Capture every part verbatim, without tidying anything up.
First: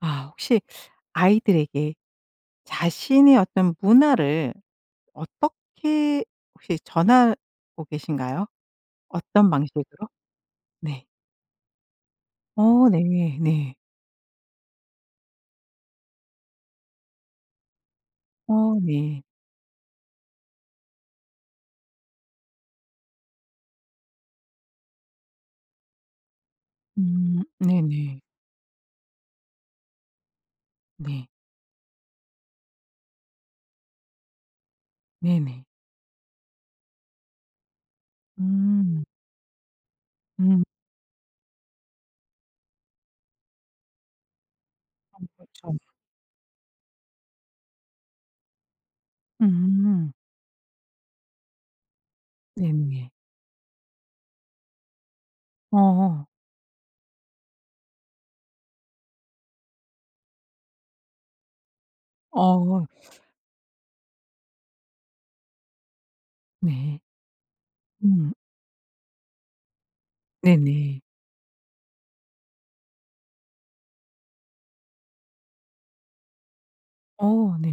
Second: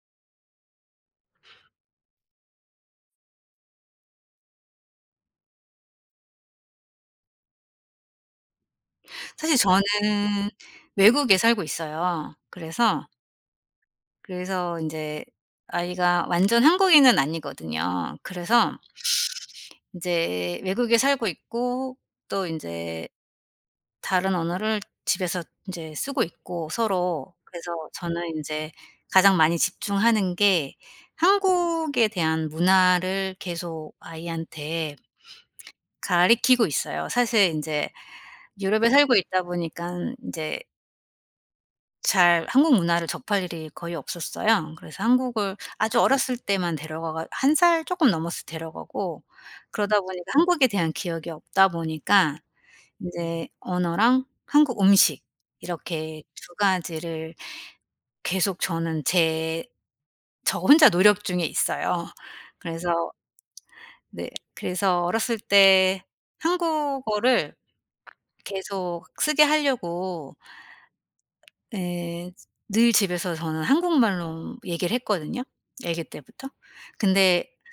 아 혹시 아이들에게 자신의 어떤 문화를 어떻게 혹시 전하고 계신가요? 어떤 사실 방식으로? 저는 네. 외국에 살고 있어요. 어 그래서 네. 네. 그래서 인제 아이가 완전 한국인은 아니거든요. 어 그래서 네. 인제 외국에 살고 있고, 또 인제 다른 언어를 집에서 인제 쓰고 있고 서로. 음 그래서 네네. 저는 인제 가장 많이 집중하는 게 네. 한국에 대한 문화를 계속 아이한테 네네. 가르키고 있어요. 사실 인제 유럽에 음. 살고 있다 보니깐 인제 음. 잘 한국 문화를 접할 일이 거의 없었어요. 그래서 한국을 그렇죠. 아주 어렸을 때만 데려가, 한 살 조금 넘었을 때 데려가고, 그러다 음. 보니까 한국에 대한 기억이 없다 보니까 네네. 인제 언어랑 한국 음식, 이렇게 어어. 두 가지를 계속 저는 제 저 혼자 노력 중에 있어요. 어 그래서 네, 그래서 어렸을 때 네. 한국어를 음. 계속 쓰게 하려고, 네네. 예. 늘 집에서 저는 한국말로 얘기를 했거든요, 아기 때부터. 근데 어 네.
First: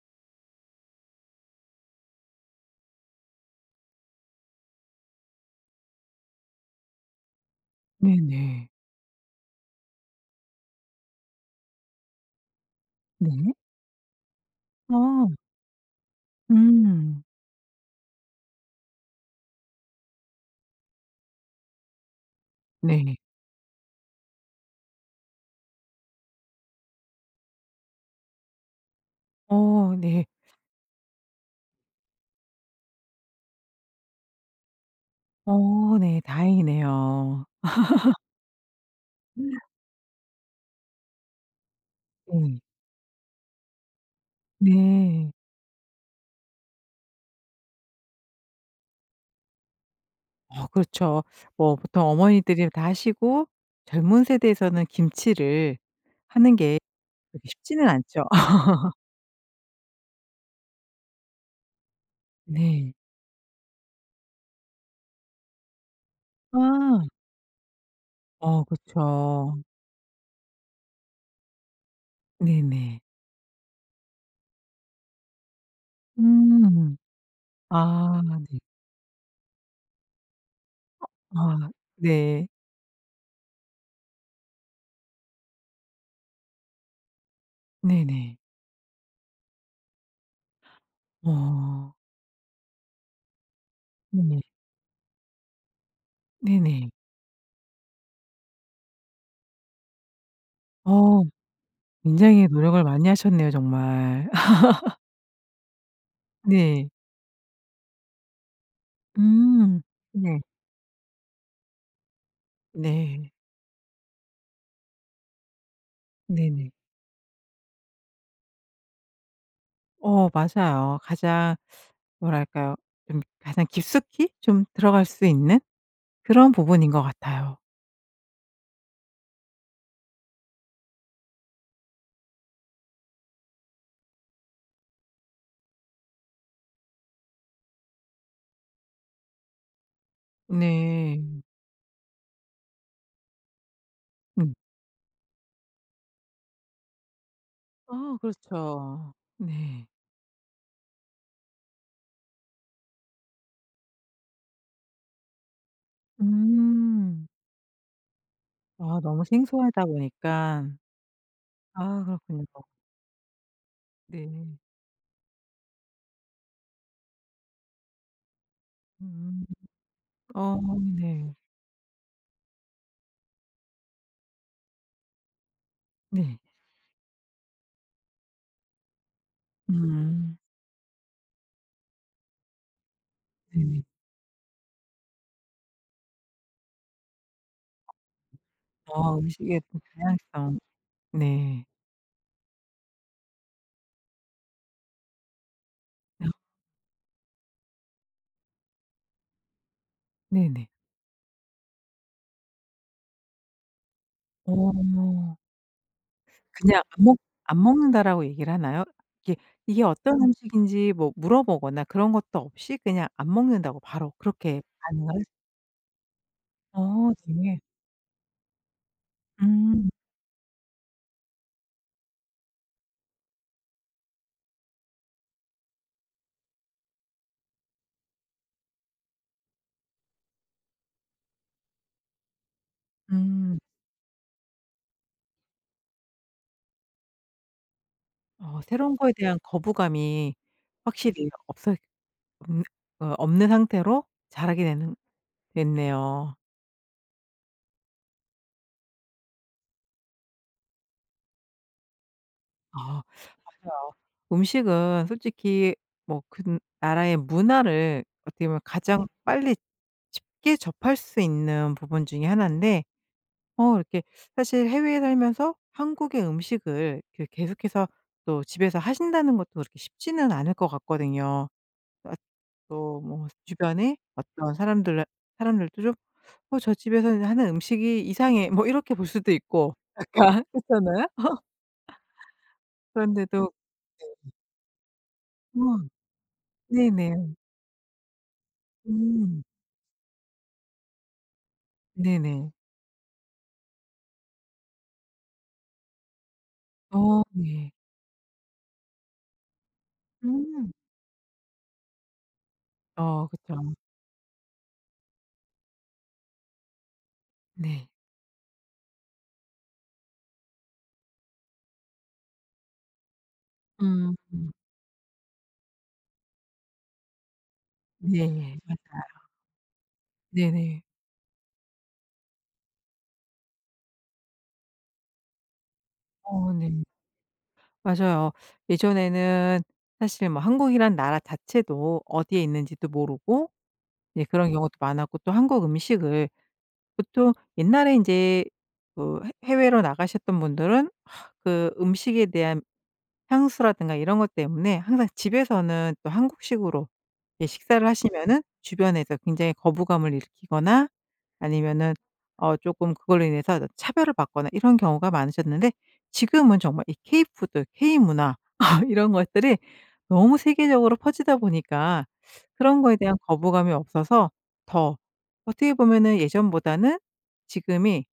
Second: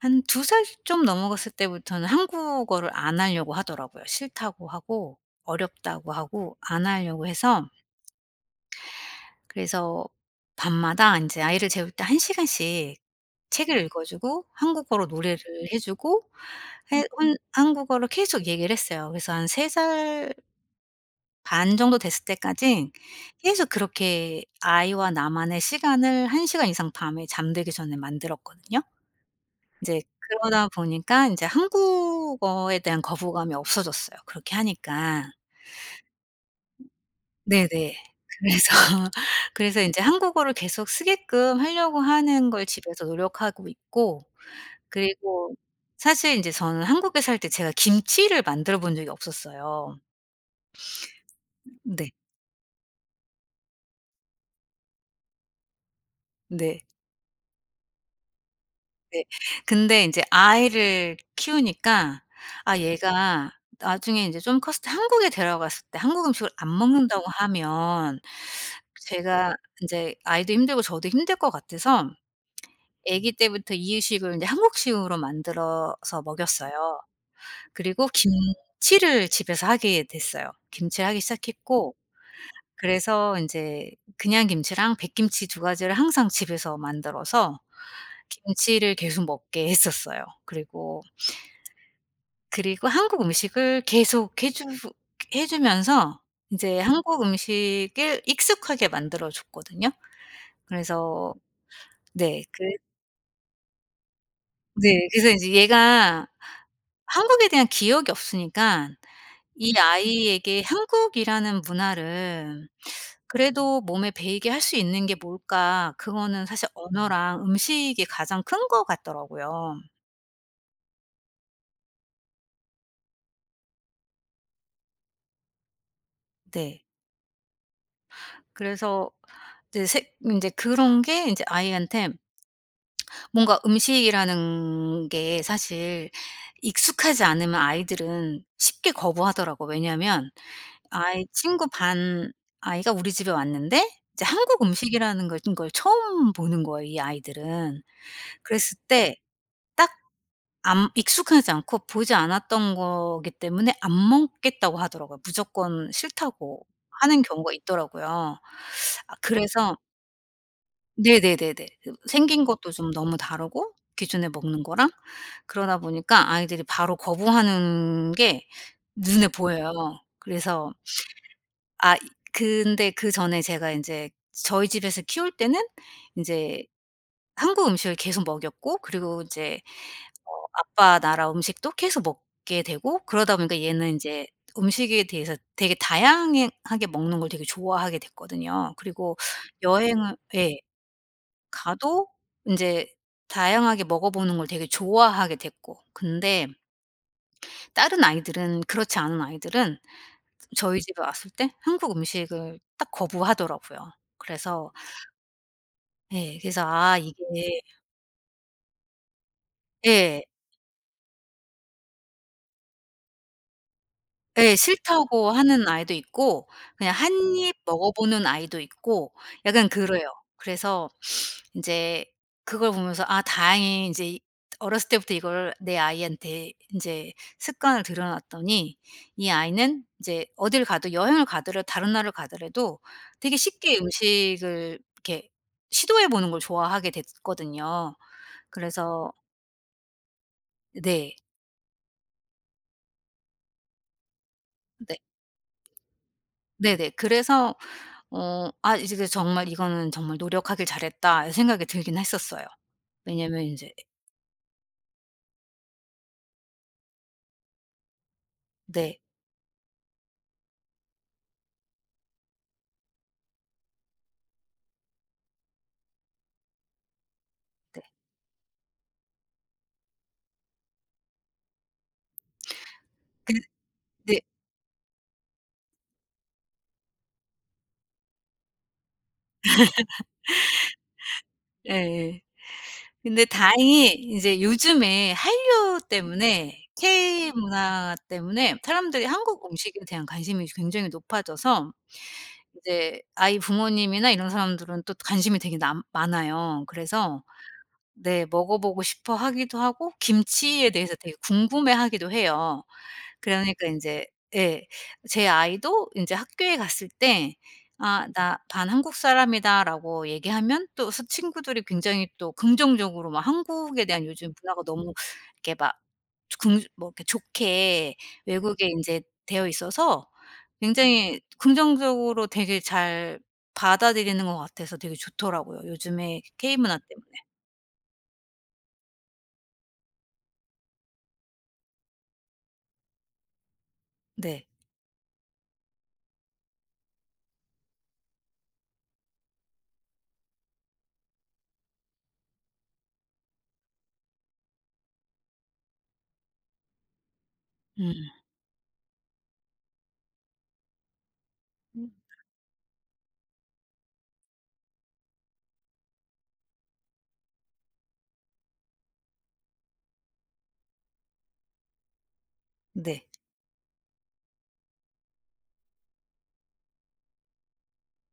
한 두 살 좀 넘어갔을 때부터는 한국어를 안 하려고 하더라고요. 싫다고 하고, 어렵다고 하고 안 하려고 해서, 네네. 그래서 밤마다 인제 아이를 재울 때 한 시간씩 네. 책을 읽어 주고, 한국어로 어. 노래를 해 주고, 해 음. 혼 한국어로 계속 얘기를 했어요. 그래서 한 세 살 반 정도 됐을 때까지 네. 계속 그렇게 아이와 나만의 시간을 한 시간 이상 밤에 잠들기 전에 만들었거든요. 이어 제 네. 그러다 보니까 인제 한국어에 대한 거부감이 없어졌어요, 그렇게 하니까. 어 네. 다행이네요. 네네. 그래서 그래서 인제 한국어를 계속 쓰게끔 하려고 하는 네. 걸 집에서 노력하고 있고, 네. 그리고 사실 인제 저는 한국에 살 때 제가 김치를 만들어 본 적이 없었어요. 어 그렇죠. 뭐 보통 네. 어머니들이 다 하시고 젊은 세대에서는 김치를 하는 게 네. 그렇게 쉽지는 않죠. 네. 근데 인제 아이를 키우니까, 아 네. 얘가 나중에 인제 좀 컸을 때 한국에 데려갔을 때 한국 음식을 안 아. 먹는다고 하면 어 제가, 그쵸. 인제 아이도 힘들고 저도 힘들 것 같아서 네네. 아기 때부터 이유식을 인제 한국식으로 만들어서 음. 먹였어요. 그리고 아 네. 김치를 집에서 하게 됐어요. 김치를 하기 아 시작했고, 네. 그래서 인제 그냥 김치랑 백김치 두 가지를 항상 집에서 만들어서 네네. 김치를 계속 먹게 했었어요. 그리고 어. 그리고 한국 음식을 네네. 계속 해주 해 주면서 인제 네네. 한국 음식을 익숙하게 만들어 줬거든요. 어 그래서, 네. 굉장히 그 노력을 많이 하셨네요 정말. 네. 그래서 인제 얘가 네. 한국에 대한 기억이 없으니깐 이 음. 네. 아이에게 '한국이라는 문화를 네. 그래도 몸에 배이게 할 수 있는 게 뭘까?' 그거는 사실 네네. 언어랑 음식이 가장 큰 것 같더라고요. 어 맞아요. 가장 뭐랄까요? 좀 가장 깊숙이 좀 들어갈 수 있는 그런 네. 부분인 것 같아요. 그래서 이제 색 인제 그런 게 인제 아이한테 뭔가, 음식이라는 게 사실 익숙하지 않으면 아이들은 쉽게 거부하더라고. 왜냐하면 네. 아이 친구 반 아이가 우리 집에 왔는데 이제 음. 한국 음식이라는 걸 걸 처음 보는 거예요, 이 아이들은. 아 그랬을 그렇죠. 때 네. 안 익숙하지 않고 보지 않았던 거기 때문에 안 먹겠다고 하더라고요. 무조건 싫다고 하는 음. 경우가 있더라고요. 아 아, 너무 그래서, 생소하다 보니까 네네네네. 그 아 그렇군요. 생긴 것도 좀 너무 다르고 기존에 네. 먹는 거랑, 그러다 보니까 아이들이 바로 거부하는 게 눈에 음. 보여요. 어 그래서 네. 아 이, 근데 그전에 제가 인제 저희 집에서 키울 때는 네. 인제 한국 음식을 계속 먹였고, 그리고 인제 어 음. 아빠 나라 음식도 계속 먹게 되고, 그러다 보니까 네네. 얘는 인제 음식에 대해서 되게 다양해 하게 먹는 걸 되게 좋아하게 됐거든요. 아 그리고 음식의 그 여행을, 예. 다양성. 네. 가도 인제 다양하게 먹어 보는 걸 되게 좋아하게 됐고, 아, 근데 다른 아이들은, 그렇지 않은 아이들은 네네. 저희 집에 왔을 때 한국 음식을 딱 거부하더라고요. 그래서 어. 예, 그래서 그냥 아 안 이게, 먹 "안 먹는다."라고 얘기를 하나요? 이게 이게 어떤 예. 음. 식인지 뭐 물어보거나 그런 것도 없이 그냥 "안 먹는다."고 바로 예. 그렇게 반응을 하시 싫다고 하는 아이도 있고, 그냥 어 한 입 네. 먹어보는 아이도 있고, 약간 음. 그래요. 그래서 인제 그걸 보면서, '아 다행히 인제 어렸을 때부터 이걸 내 아이한테 인제 습관을 들여 놨더니 이 아이는 인제 어딜 가도, 여행을 가더라도, 다른 나라를 가더라도 되게 음. 쉽게 음식을 이렇게 시도해 보는 걸 좋아하게 됐거든요. 어 새로운 그래서, 거에 대한 거부감이 네. 확실히 없어 없는 어 없는 상태로 자라게 되는 네. 됐네요. 네네. 그래서 어 아, 이제 그 정말 '이거는 정말 노력하길 잘했다.' 생각이 들긴 했었어요. 아 왜냐면 이제, 맞아요. 음식은 솔직히 뭐 그 나라의 문화를 어떻게 보면 네. 가장 빨리 쉽게 접할 수 있는 부분 중에 하나인데 어 이렇게 사실 해외에 살면서 한국의 음식을 이렇게 그, 계속해서 또 집에서 하신다는 것도 그렇게 쉽지는 않을 것 같거든요. 아 또 뭐 네. 주변에 근데 어떤 사람들 사람들도 좀 '어 저 집에서는 하는 음식이 이상해.' 뭐 이렇게 볼 수도 있고 약간 그렇잖아요. 예예. 근데 그런데도 다행히 이제 요즘에 네. 한류 어 때문에, K 네네. 문화 때문에 사람들이 음. 한국 음식에 대한 관심이 굉장히 높아져서 네네. 이제 아이 부모님이나 이런 사람들은 또 관심이 되게 남 많아요. 어 그래서 네. 네, 먹어보고 싶어 하기도 하고 음. 김치에 대해서 되게 궁금해하기도 해요. 어 그러니까 그쵸. 인제, 예. 제 아이도 인제 학교에 갔을 때 네. "아 나 반 한국 사람이다."라고 얘기하면 또 스 친구들이 굉장히 또 긍정적으로 막, 한국에 대한 음. 요즘 음. 문화가 너무 이렇게 막 조 긍 뭐 이렇게 좋게 네. 외국에 인제 맞아요. 되어 있어서 네네. 굉장히 긍정적으로 되게 잘 받아들이는 것 같아서 되게 좋더라고요. 요즘에 어 K 네. 문화 때문에. 맞아요. 예전에는 사실 뭐 한국이란 나라 자체도 어디에 있는지도 모르고 이제 네. 그런 경우도 많았고 또 한국 음식을 보통 옛날에 이제 그 해 해외로 나가셨던 분들은 하, 그 음식에 대한 향수라든가 이런 것 때문에 항상 집에서는 또 한국식으로 이제 식사를 음. 하시면은 주변에서 굉장히 거부감을 일으키거나 음. 아니면은 어쪼 그걸로 인해서 차별을 받거나 이런 경우가 많으셨는데 지금은 정말 이 케이푸드, 케이문화 이런 것들이 너무 세계적으로 퍼지다 보니까 그런 거에 네. 대한 거부감이 없어서 더 어떻게 보면은 예전보다는 지금이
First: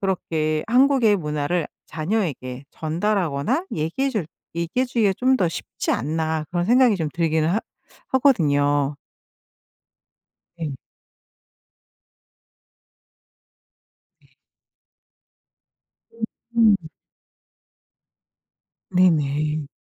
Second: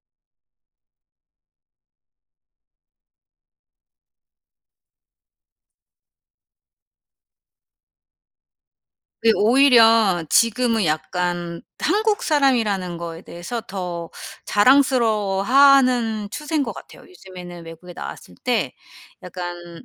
그렇게 한국의 문화를 자녀에게 전달하거나 얘기해 줄 얘기해 주기가 좀 더 쉽지 않나 그런 생각이 좀 들기는 하 하거든요. 네. 오히려 네. 지금은 약간 한국 사람이라는 거에 대해서 더 자랑스러워하는 추세인 것 음. 같아요. 요즘에는 외국에 나왔을 때 네네. 약간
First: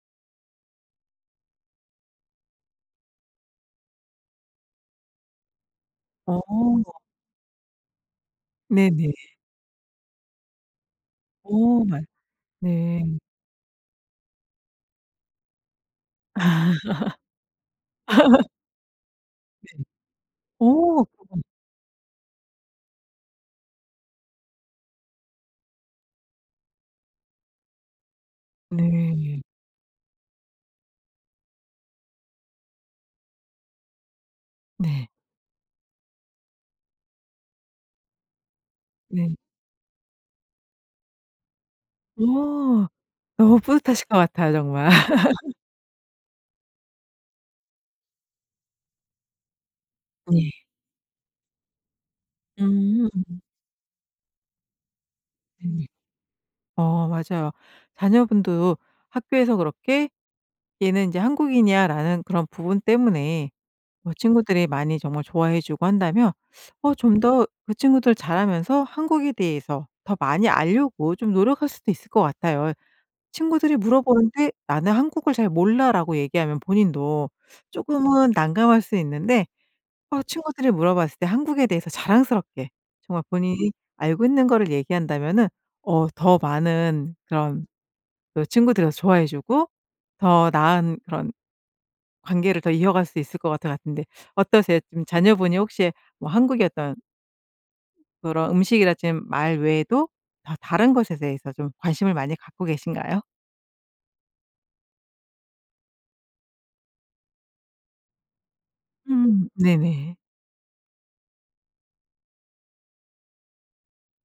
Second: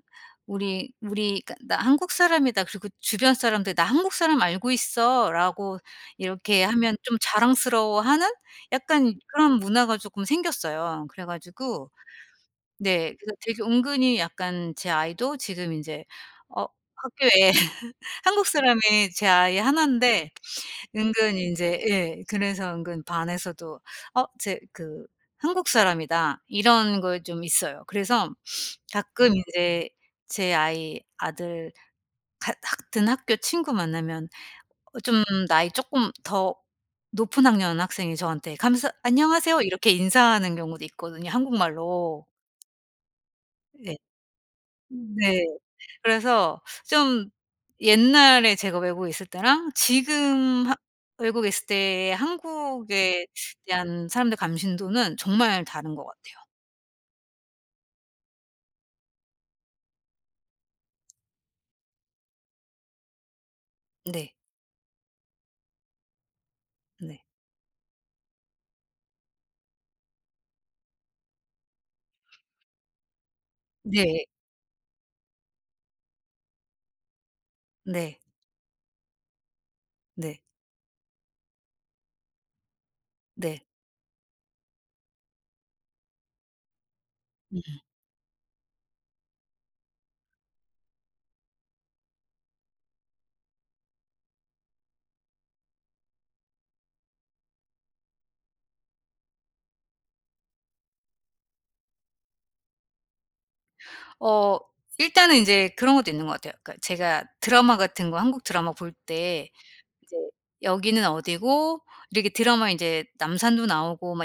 우리 우리 그러니까 '나 한국 사람이다.' 그리고 주변 사람들 "나 한국 사람 알고 있어."라고 어. 이렇게 하면 좀 자랑스러워하는 네네. 약간 그런 문화가 조금 생겼어요. 그래 어 가지고, 맞 네. 네. 그래서 되게 은근히, 약간 제 아이도 지금 이제 어 학교에 한국 사람이 제 아이 네. 나 인데 어 은근 이제 예, 그래서 은근 반에서도 '어 제 그 한국 사람이다.' 이런 거 좀 있어요. 그래서 가끔 네. 인제, 제 아이 아들 같 같은 학교 친구 만나면, 어 네. 좀 나이 쪼끔 더 높은 학년 학생이 저한테 감사 네. "안녕하세요." 이렇게 인사하는 경우도 있거든요, 한국말로. 어. 너무 예. 뿌듯하실 것 같아요 정말. 네. 그래서 좀, 옛날에 제가 외국에 있을 때랑 네. 지금 하 외국에 있을 때의 음 한국에 대한 사람들 감심도는 정말 네네. 다른 것 같아요. 어 맞아요. 자녀분도 학교에서 그렇게 '얘는 인제 한국인이야.'라는 그런 부분 때문에 뭐 네. 친구들이 많이 정말 좋아해 주고 한다면 어 좀 네. 더 그 친구들 잘하면서 한국에 대해서 더 많이 알려고 좀 노력할 수도 있을 것 같아요. 친구들이 네. 물어보는데 "나는 한국을 잘 몰라."라고 얘기하면 본인도 조금 네. 은 난감할 수 있는데 어 네. 친구들이 물어봤을 때 한국에 대해서 자랑스럽게 정말 네. 본인이 알고 있는 거를 얘기한다면은 어 더 많은 음. 그런 또 친구들이 좋아해 주고 더 나은 그런 관계를 더 이어갈 수 있을 것 같아 같은데 어떠세요? 지금 자녀분이 혹시 뭐 한국의 어떤 그런 음식이라 지금 말 외에도 더 다른 것에 대해서 좀 관심을 많이 갖고 계신가요? 어, 일단은 인제 그런 것도 있는 것 같아요. 그러니까 제가 드라마 같은 거 한국 드라마 볼 음 때 네네. 이제 여기는 어디고 이렇게, 드라마 인제 남산도 나오고 막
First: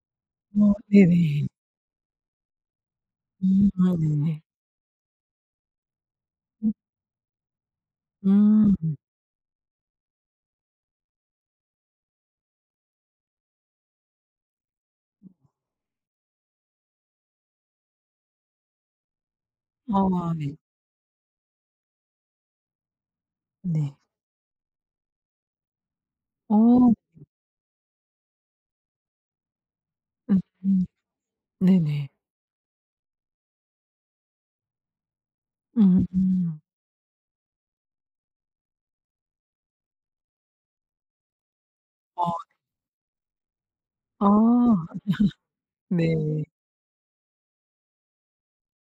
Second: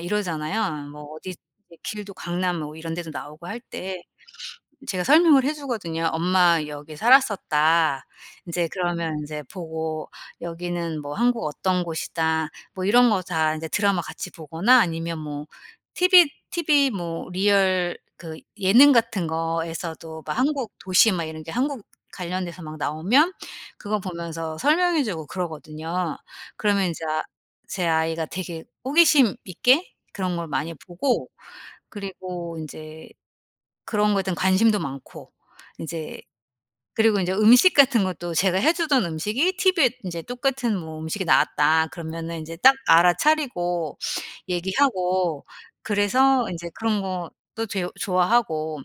어 이러잖아요. 뭐 어디 네네. 길도 강남 뭐 이런 데도 나오고 할 음. 아 때 네네. 제가 설명을 해 주거든요. "엄마 여기 살았었다." 이제 음. 그러면 이제 보고 "여기는 뭐 한국 어떤 곳이다." 뭐 이런 거 다 이제 드라마 같이 보거나, 아니면 뭐 티비 티비 뭐 리얼 그 예능 같은 거에서도 아 막 네. 한국 도시 막 이런 게 한국 관련돼서 막 나오면 네. 그거 보면서 설명해 주고 그러거든요. 그러면 어. 이제 아 제 아이가 되게 호기심 있게 그런 걸 많이 음음. 보고, 네네. 그리고 이제 그런 거에 대한 관심도 많고, 이제 음음. 그리고 인제 음식 같은 것도 제가 해 주던 음식이 티비에 인제 똑같은 뭐 음식이 나왔다 어. 그러면은 인제 딱 알아차리고 아 얘기하고, 네. 그래서 인제 그런 것도 제 좋아하고,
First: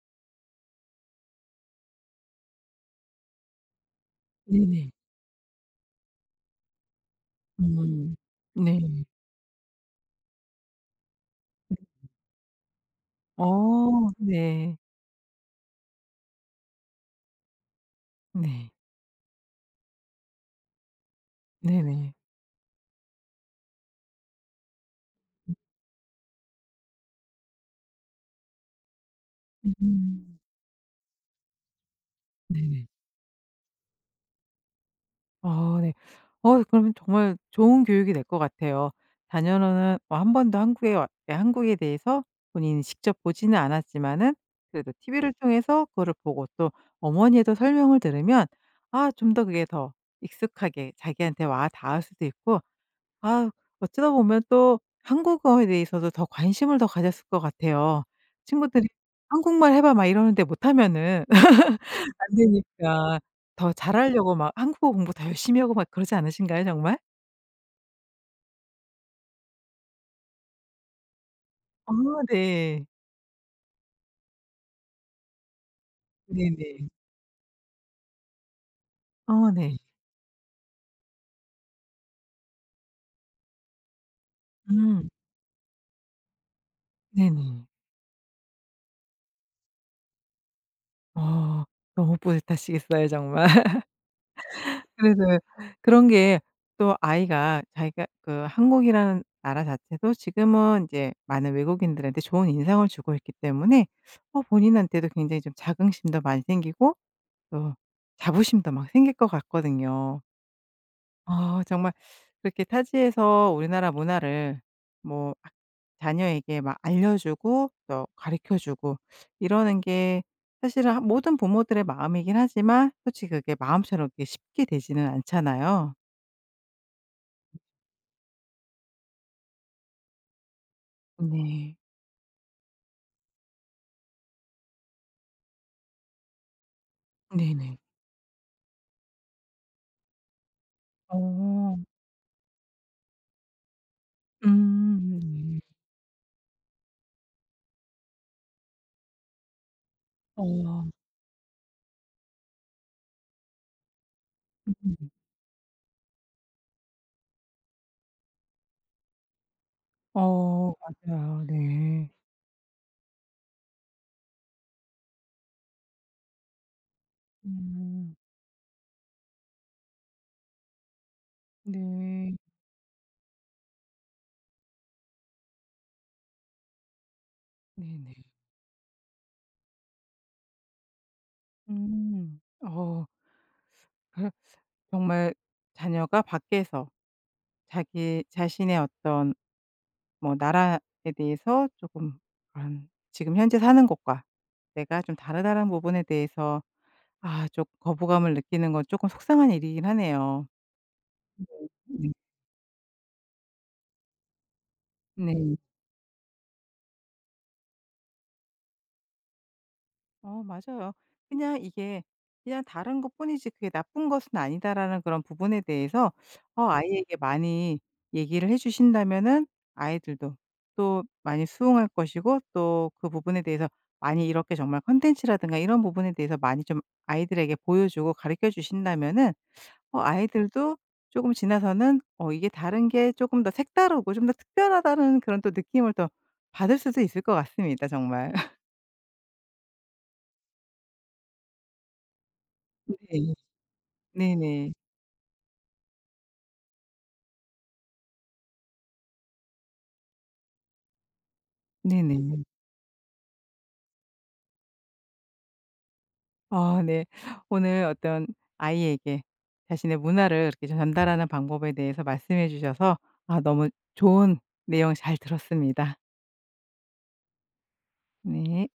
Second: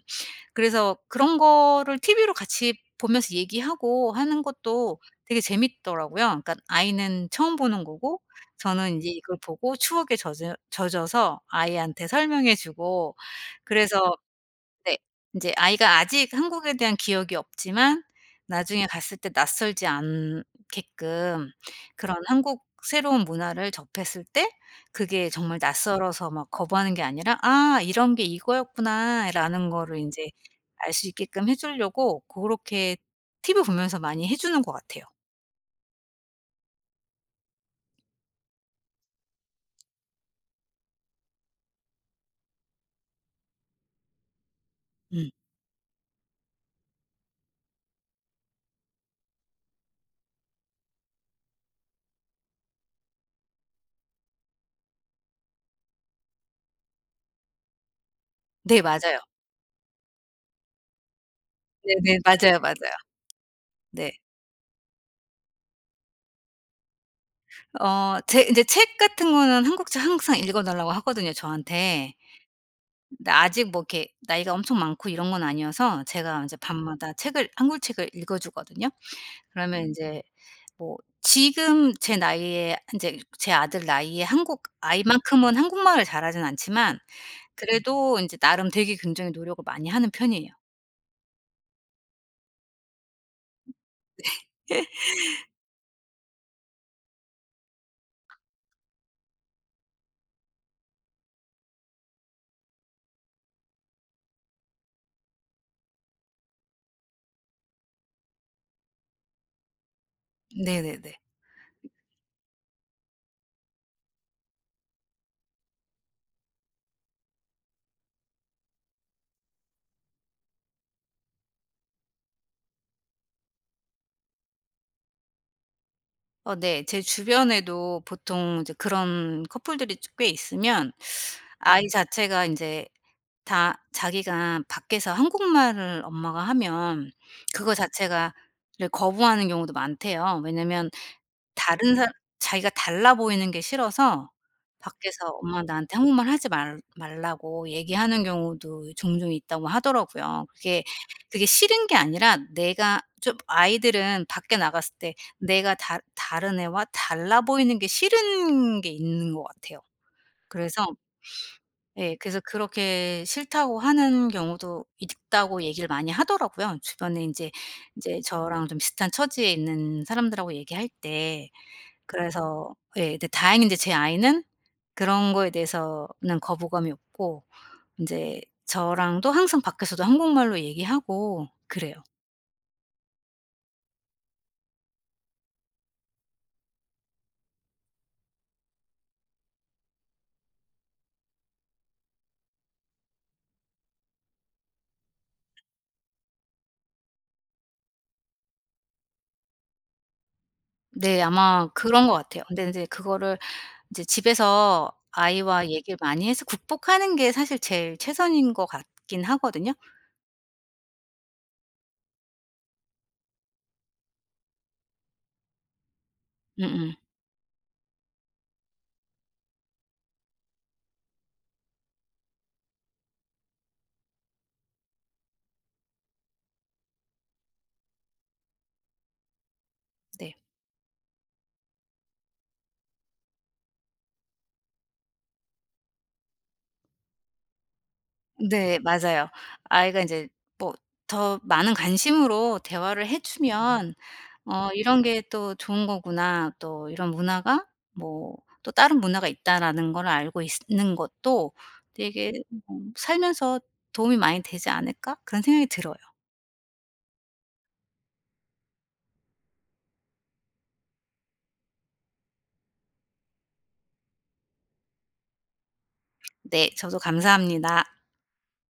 그래서 그런 거를 티비로 같이 보면서 얘기하고 하는 네네. 것도 되게 재밌더라고요. 그러니까 아이는 처음 보는 음. 거고 네. 저는 인제 이걸 보고 추억에 젖어 젖어서 아이한테 설명해 주고, 어 그래서, 네. 네. 인제 아이가 아직 한국에 대한 기억이 없지만 네. 나중에 갔을 때 낯설지 않게끔, 네네. 그런 한국 새로운 문화를 접했을 때 그게 정말 낯설어서 막 거부하는 게 아니라 '아 이런 게 이거였구나.'라는 거를 인제 음. 알 수 있게끔 해 주려고 네네. 고렇게 티비 보면서 많이 해 주는 것 같아요. 아 네. 어 그러면 정말 좋은 교육이 될 것 같아요. 자녀는 뭐 번도 한국에 와 예 한국에 대해서 본인이 직접 보지는 않았지만은 그래도 티 음. 티비를 통해서 그거를 보고 또 어머니도 에 설명을 들으면 아 좀 더 그게 더 익숙하게 자기한테 와 닿을 수도 있고 아 어쩌다 보면 또 한국어에 대해서도 더 관심을 더 가졌을 것 같아요. 네 친구들이 맞아요. "한국말 해 봐." 막 이러는데 못하면은. 네네. 안 맞아요, 맞아요. 되니까 더 네. 잘하려고 막 한국어 공부 더 열심히 하고 막 그러지 않으신가요 정말? 어 제 인제 책 같은 거는 한국 책 항상 읽어 달라고 하거든요, 아 저한테. 네. 근데 아직 뭐 이렇게 나이가 엄청 많고 이런 건 아니어서 제가 이제 네네. 밤마다 책을, 한국 책을 읽어 주거든요. 어 네. 그러면 이제 뭐 지금 제 나이에, 이제 제 아들 나이에 한국 음. 아이만큼은 한국말을 잘하진 않지만 네네. 그래도 인제 나름 되게 굉장히 노력을 많이 하는 편이에요. 어 너무 뿌듯하시겠어요 정말. 그래서 그런 게 또 아이가 자기가 그 한국이라는 나라 자체도 지금은 인제 많은 외국인들한테 좋은 인상을 주고 있기 때문에 어 본인한테도 굉장히 좀 자긍심도 많이 생기고 또 자부심도 막 생길 것 같거든요. 네네네. 아 정말 그렇게 타지에서 우리나라 문화를 뭐 아 자녀에게 막 알려주고 또 가르쳐 주고 이러는 게 사실은 하 모든 부모들의 마음이긴 하지만 솔직히 그게 마음처럼 이렇게 쉽게 되지는 않잖아요. 어 네. 제 주변에도 보통 이제 그런 커플들이 꽤 있으면, 네. 아이 자체가 인제 다 자기가 밖에서 한국말을 엄마가 하면 그거 네네. 자체가 를 거부하는 경우도 많대요. 왜냐면 어. 다른 사 자기가 달라 보이는 게 싫어서, 음. 밖에서 네. 엄마 나한테 한국말 하지 말 말라고 얘기하는 경우도 종종 있다고 하더라고요. 어. 그게 그게 싫은 게 아니라 내가 좀, 아이들은 밖에 나갔을 음. 때 내가 다 다른 애와 달라 보이는 게 싫은 게 있는 것 같아요. 어 그래서 맞아요. 네. 예, 그래서 그렇게 싫다고 하는 경우도 있다고 얘기를 많이 하더라고요. 주변에 인제, 음. 인제 저랑 좀 비슷한 처지에 있는 사람들하고 얘기할 때. 네. 그래서 예, 근데 다행히 이제 제 아이는 그런 거에 대해서는 거부감이 없고, 네네. 인제 저랑도 항상 밖에서도 한국말로 얘기하고 그래요. 음. 어. 그 정말 자녀가 밖에서 자기 자신의 어떤 뭐 나라에 대해서 조금 그런 지금 현재 사는 곳과 내가 좀 다르다는 부분에 대해서 아 좀 거부감을 느끼는 건 조금 속상한 일이긴 하네요. 네 아마 그런 네. 것 같아요. 근데 인제 그거를 이제 집에서 네. 아이와 얘기를 많이 해서 극복하는 게 사실 제일 최선인 것 같긴 하거든요. 어 맞아요. 그냥 이게 그냥 다른 것뿐이지 그게 나쁜 것은 아니다라는 그런 부분에 대해서 어 음. 음음. 아이에게 많이 얘기를 해 주신다면은 아이들도 또 많이 수긍할 것이고 또 그 부분에 대해서 많이 이렇게 정말 컨텐츠라든가 이런 부분에 대해서 많이 좀 아이들에게 보여주고 가르쳐 주신다면은 어 네. 아이들도 조금 지나서는 어 이게 다른 게 조금 더 색다르고 좀 더 특별하다는 그런 또 느낌을 또 받을 수도 있을 것 같습니다 정말. 네 맞아요. 아이가 인제 뭐 더 많은 관심으로 대화를 해 네. 주면 '어 네네. 이런 게 또 좋은 거구나. 또 이런 문화가 뭐 또 다른 문화가 있다.'라는 걸 알고 있는 것도 되게 네네. 음 '살면서 도움이 많이 되지 않을까?' 그런 생각이 들어요. 아 네. 오늘 어떤 아이에게 자신의 문화를 이렇게 전달하는 방법에 대해서 말씀해 주셔서 아 너무 좋은 내용 잘 들었습니다. 네. 저도 감사합니다. 네.